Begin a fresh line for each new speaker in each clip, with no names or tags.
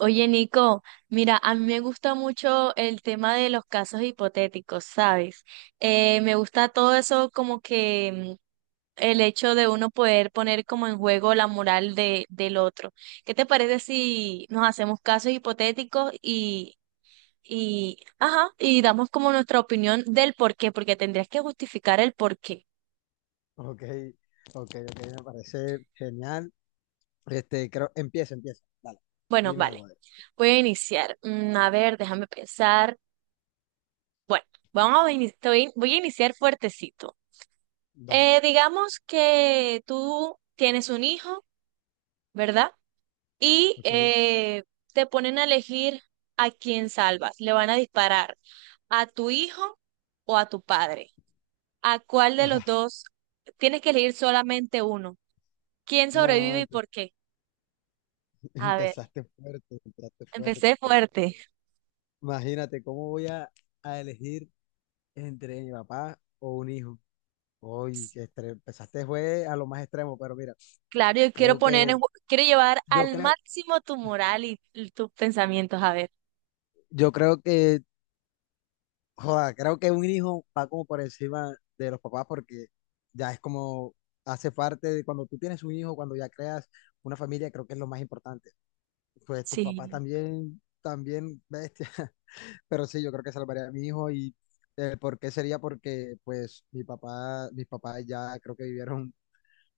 Oye, Nico, mira, a mí me gusta mucho el tema de los casos hipotéticos, ¿sabes? Me gusta todo eso como que el hecho de uno poder poner como en juego la moral de, del otro. ¿Qué te parece si nos hacemos casos hipotéticos y, ajá, y damos como nuestra opinión del por qué? Porque tendrías que justificar el por qué.
Ok, ok, ok, me parece genial. Creo, empieza. Dale,
Bueno,
dime
vale,
algo.
voy a iniciar. A ver, déjame pensar. Bueno, vamos a iniciar, voy a iniciar fuertecito.
Dale,
Digamos que tú tienes un hijo, ¿verdad? Y
ok.
te ponen a elegir a quién salvas. Le van a disparar a tu hijo o a tu padre. ¿A cuál de
Ah,
los dos? Tienes que elegir solamente uno. ¿Quién
no,
sobrevive y
empe-
por qué? A ver,
empezaste fuerte, empezaste fuerte.
empecé fuerte.
Imagínate, ¿cómo voy a elegir entre mi papá o un hijo? Hoy empezaste fue a lo más extremo, pero mira,
Claro, yo quiero
creo que,
poner,
Dale.
quiero llevar
yo
al
creo,
máximo tu moral y tus pensamientos. A ver,
yo creo que Joda, creo que un hijo va como por encima de los papás porque ya es como hace parte de cuando tú tienes un hijo, cuando ya creas una familia, creo que es lo más importante. Pues tus papás
sí.
también, también bestia. Pero sí, yo creo que salvaría a mi hijo y ¿por qué sería? Porque pues mis papás ya creo que vivieron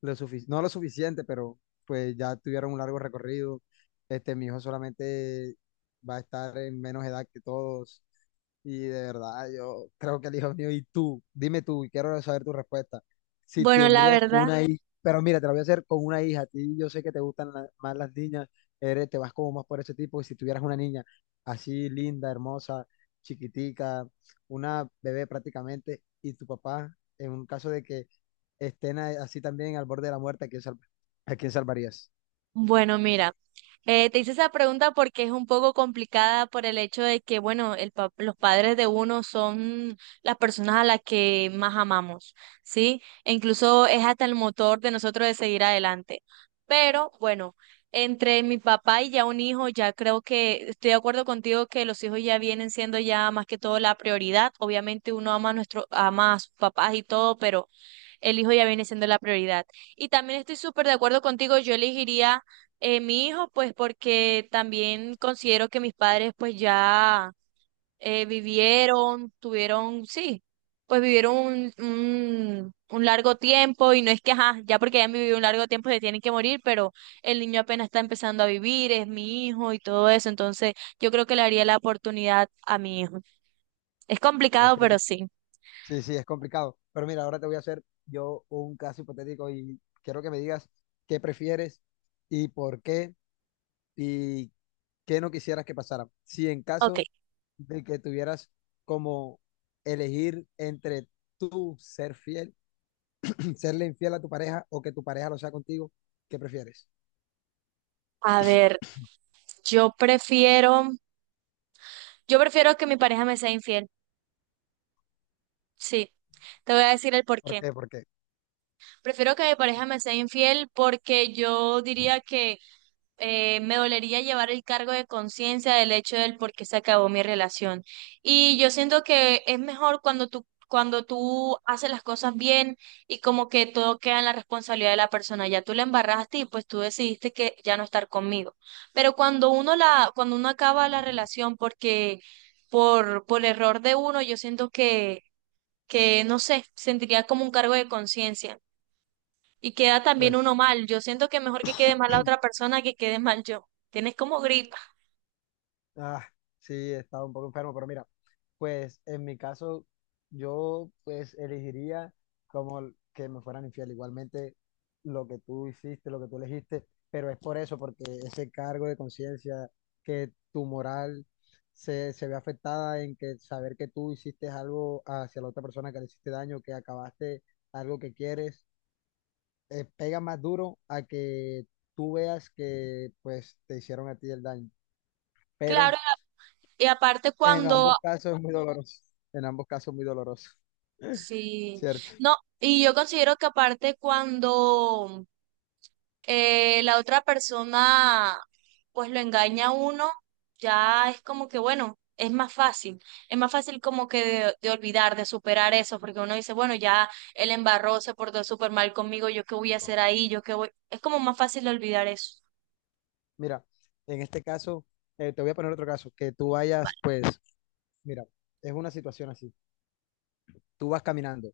lo suficiente, no lo suficiente, pero pues ya tuvieron un largo recorrido. Mi hijo solamente va a estar en menos edad que todos y de verdad, yo creo que el hijo mío, y tú, dime tú, y quiero saber tu respuesta. Si
Bueno, la
tendrías
verdad,
una Bueno, hija, pero mira, te lo voy a hacer con una hija. A ti yo sé que te gustan más las niñas, eres, te vas como más por ese tipo. Y si tuvieras una niña así linda, hermosa, chiquitica, una bebé prácticamente, y tu papá, en un caso de que estén así también al borde de la muerte, ¿a quién salvarías?
bueno, mira. Te hice esa pregunta porque es un poco complicada por el hecho de que, bueno, los padres de uno son las personas a las que más amamos, ¿sí? E incluso es hasta el motor de nosotros de seguir adelante. Pero bueno, entre mi papá y ya un hijo, ya creo que estoy de acuerdo contigo que los hijos ya vienen siendo ya más que todo la prioridad. Obviamente uno ama a nuestro, ama a sus papás y todo, pero el hijo ya viene siendo la prioridad. Y también estoy súper de acuerdo contigo, yo elegiría mi hijo, pues porque también considero que mis padres pues ya vivieron, tuvieron, sí, pues vivieron un largo tiempo y no es que, ajá, ya porque hayan vivido un largo tiempo se tienen que morir, pero el niño apenas está empezando a vivir, es mi hijo y todo eso, entonces yo creo que le haría la oportunidad a mi hijo. Es complicado,
¿Ok?
pero sí.
Sí, sí, es complicado. Pero mira, ahora te voy a hacer yo un caso hipotético y quiero que me digas qué prefieres y por qué y qué no quisieras que pasara. Si en
Ok,
caso de que tuvieras como elegir entre tú ser fiel, serle infiel a tu pareja o que tu pareja lo sea contigo, ¿qué prefieres?
a ver, yo prefiero... Yo prefiero que mi pareja me sea infiel. Sí, te voy a decir el por
¿Por
qué.
qué? ¿Por qué?
Prefiero que mi pareja me sea infiel porque yo diría que me dolería llevar el cargo de conciencia del hecho del por qué se acabó mi relación. Y yo siento que es mejor cuando tú haces las cosas bien y como que todo queda en la responsabilidad de la persona. Ya tú la embarraste y pues tú decidiste que ya no estar conmigo. Pero cuando uno la, cuando uno acaba la relación porque por error de uno, yo siento que no sé, sentiría como un cargo de conciencia y queda también
Pues
uno mal. Yo siento que mejor que quede mal la otra persona que quede mal yo. Tienes como gripa.
Ah, sí, he estado un poco enfermo, pero mira, pues en mi caso, yo pues elegiría como que me fueran infiel. Igualmente, lo que tú hiciste, lo que tú elegiste, pero es por eso, porque ese cargo de conciencia, que tu moral se, se ve afectada en que saber que tú hiciste algo hacia la otra persona que le hiciste daño, que acabaste algo que quieres, pega más duro a que tú veas que pues te hicieron a ti el daño. Pero
Claro, y aparte
en
cuando,
ambos casos es muy doloroso. En ambos casos muy doloroso,
sí,
¿cierto?
no, y yo considero que aparte cuando la otra persona pues lo engaña a uno, ya es como que bueno, es más fácil como que de olvidar, de superar eso, porque uno dice, bueno, ya él embarró, se portó súper mal conmigo, yo qué voy a hacer ahí, yo qué voy, es como más fácil de olvidar eso,
Mira, en este caso, te voy a poner otro caso, que tú vayas, pues, mira, es una situación así. Tú vas caminando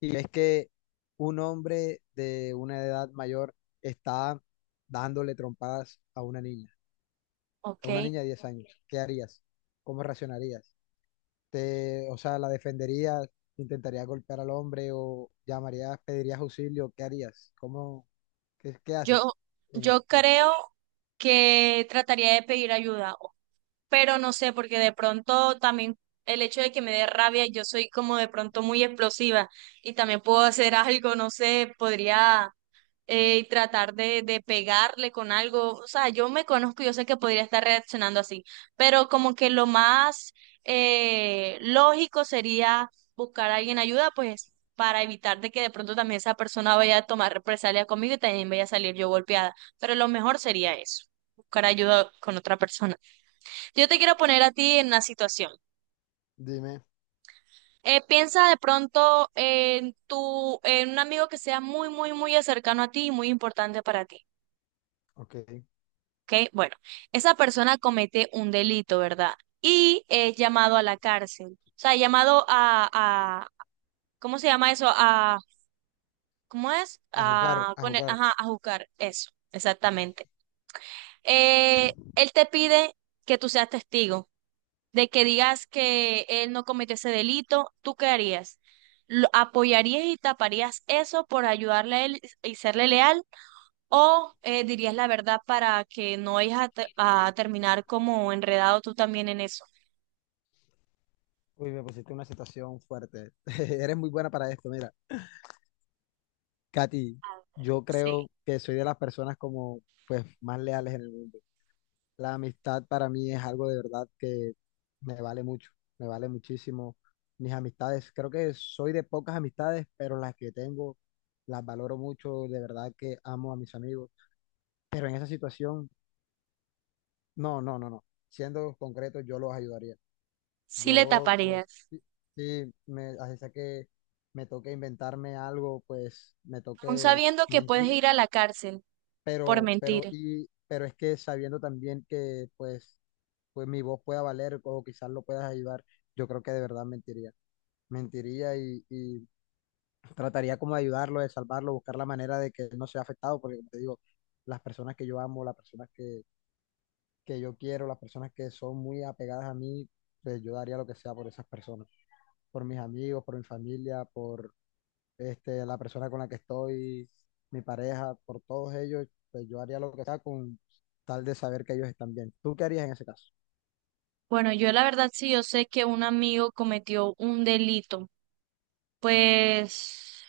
y es que un hombre de una edad mayor está dándole trompadas
¿ok?
a una niña de 10 años. ¿Qué harías? ¿Cómo reaccionarías? Te, o sea, ¿la defenderías? ¿Intentarías golpear al hombre o llamarías, pedirías auxilio? ¿Qué harías? ¿Cómo, qué, qué
Yo,
haces?
yo creo que trataría de pedir ayuda, pero no sé, porque de pronto también el hecho de que me dé rabia, yo soy como de pronto muy explosiva y también puedo hacer algo, no sé, podría tratar de pegarle con algo, o sea, yo me conozco, yo sé que podría estar reaccionando así, pero como que lo más lógico sería buscar a alguien ayuda, pues para evitar de que de pronto también esa persona vaya a tomar represalias conmigo y también vaya a salir yo golpeada. Pero lo mejor sería eso, buscar ayuda con otra persona. Yo te quiero poner a ti en una situación.
Dime,
Piensa de pronto en tu, en un amigo que sea muy, muy, muy cercano a ti y muy importante para ti.
ok.
¿Ok? Bueno, esa persona comete un delito, ¿verdad? Y es llamado a la cárcel. O sea, llamado a, ¿cómo se llama eso? A, ¿cómo es?
A jugar,
A,
a jugar.
ajá, a juzgar. Eso, exactamente. Él te pide que tú seas testigo. De que digas que él no cometió ese delito, ¿tú qué harías? ¿Lo apoyarías y taparías eso por ayudarle a él y serle leal? ¿O dirías la verdad para que no vayas a, a terminar como enredado tú también en eso?
Uy, me pusiste una situación fuerte. Eres muy buena para esto, mira. Katy, yo
Sí,
creo que soy de las personas como, pues, más leales en el mundo. La amistad para mí es algo de verdad que me vale mucho, me vale muchísimo. Mis amistades, creo que soy de pocas amistades, pero las que tengo las valoro mucho, de verdad que amo a mis amigos. Pero en esa situación, no, no, no, no. Siendo concreto, yo los ayudaría.
sí le
Yo, pues,
taparías,
sí, sí, me, así sea que me toque inventarme algo, pues, me
aún
toque
sabiendo que puedes
mentir,
ir a la cárcel por mentir.
pero es que sabiendo también que, pues, pues mi voz pueda valer o quizás lo puedas ayudar, yo creo que de verdad mentiría. Mentiría y trataría como de ayudarlo, de salvarlo, buscar la manera de que él no sea afectado, porque como te digo, las personas que yo amo, que yo quiero, las personas que son muy apegadas a mí, pues yo daría lo que sea por esas personas. Por mis amigos, por mi familia, por la persona con la que estoy, mi pareja, por todos ellos, pues yo haría lo que sea con tal de saber que ellos están bien. ¿Tú qué harías en ese caso?
Bueno, yo la verdad sí, yo sé que un amigo cometió un delito, pues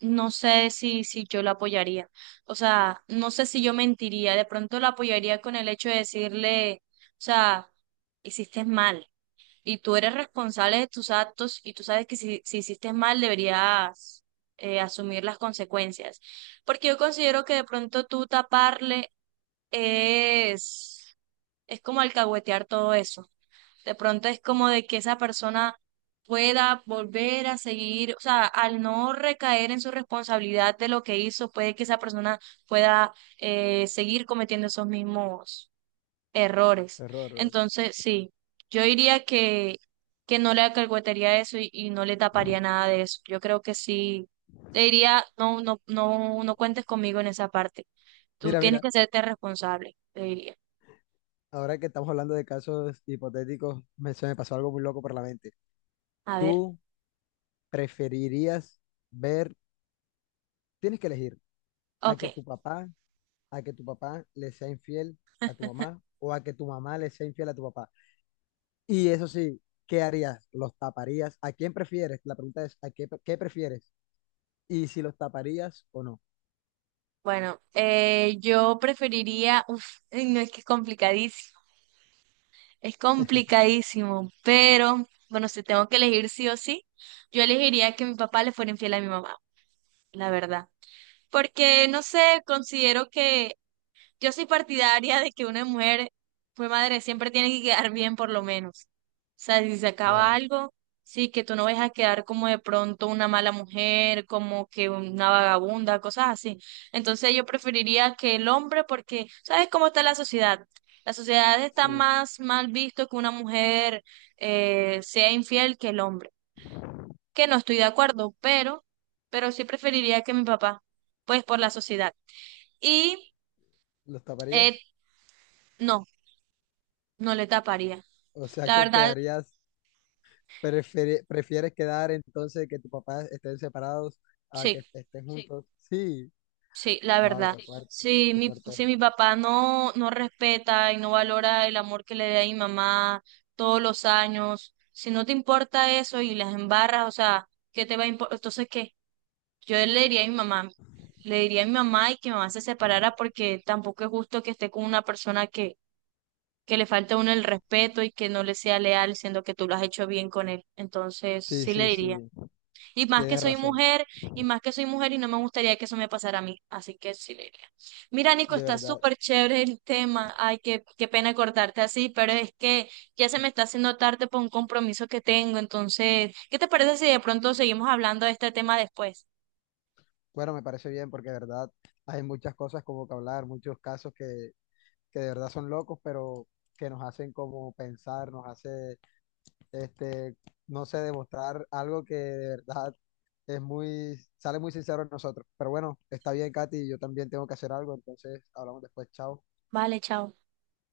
no sé si, si yo la apoyaría. O sea, no sé si yo mentiría. De pronto la apoyaría con el hecho de decirle, o sea, hiciste mal y tú eres responsable de tus actos y tú sabes que si, si hiciste mal deberías asumir las consecuencias. Porque yo considero que de pronto tú taparle es, es como alcahuetear todo eso. De pronto es como de que esa persona pueda volver a seguir, o sea, al no recaer en su responsabilidad de lo que hizo, puede que esa persona pueda seguir cometiendo esos mismos errores.
Error. Error.
Entonces, sí, yo diría que no le acalcuetaría eso y no le taparía nada de eso. Yo creo que sí, le diría, no, no, no, no cuentes conmigo en esa parte. Tú
Mira,
tienes
mira,
que serte responsable, le diría.
ahora que estamos hablando de casos hipotéticos, me, se me pasó algo muy loco por la mente.
A ver,
¿Tú preferirías ver, tienes que elegir, a
ok.
que tu papá, a que tu papá le sea infiel a tu mamá o a que tu mamá le sea infiel a tu papá? Y eso sí, ¿qué harías? ¿Los taparías? ¿A quién prefieres? La pregunta es, ¿qué prefieres? Y si los taparías o no.
Bueno, yo preferiría, uf, ay, no es que es complicadísimo, pero bueno, si tengo que elegir sí o sí, yo elegiría que mi papá le fuera infiel a mi mamá, la verdad. Porque, no sé, considero que yo soy partidaria de que una mujer fue madre, siempre tiene que quedar bien por lo menos. O sea, si se acaba
Claro,
algo, sí, que tú no vayas a quedar como de pronto una mala mujer, como que una vagabunda, cosas así. Entonces yo preferiría que el hombre, porque, ¿sabes cómo está la sociedad? La sociedad está
sí,
más mal visto que una mujer sea infiel que el hombre. Que no estoy de acuerdo, pero sí preferiría que mi papá, pues por la sociedad. Y
¿Los
eh,
taparías?
no. No le taparía.
O sea,
La
que
verdad,
quedarías, prefieres quedar entonces que tus papás estén separados a
sí,
que estén juntos. Sí,
sí, la
wow,
verdad.
qué fuerte,
Si
qué
mi,
fuerte.
si
Eres.
mi papá no, no respeta y no valora el amor que le da a mi mamá todos los años, si no te importa eso y las embarras, o sea, ¿qué te va a importar? Entonces, ¿qué? Yo le diría a mi mamá, le diría a mi mamá y que mi mamá se separara porque tampoco es justo que esté con una persona que le falta a uno el respeto y que no le sea leal, siendo que tú lo has hecho bien con él. Entonces,
Sí,
sí le
sí,
diría.
sí,
Y más que
tienes
soy
razón,
mujer, y más que soy mujer, y no me gustaría que eso me pasara a mí. Así que sí le diría. Mira, Nico,
de
está
verdad.
súper chévere el tema. Ay, qué, qué pena cortarte así, pero es que ya se me está haciendo tarde por un compromiso que tengo. Entonces, ¿qué te parece si de pronto seguimos hablando de este tema después?
Bueno, me parece bien porque de verdad hay muchas cosas como que hablar, muchos casos que de verdad son locos, pero que nos hacen como pensar, nos hace este, no sé, demostrar algo que de verdad es muy, sale muy sincero en nosotros. Pero bueno, está bien, Katy, yo también tengo que hacer algo, entonces hablamos después, chao.
Vale, chao.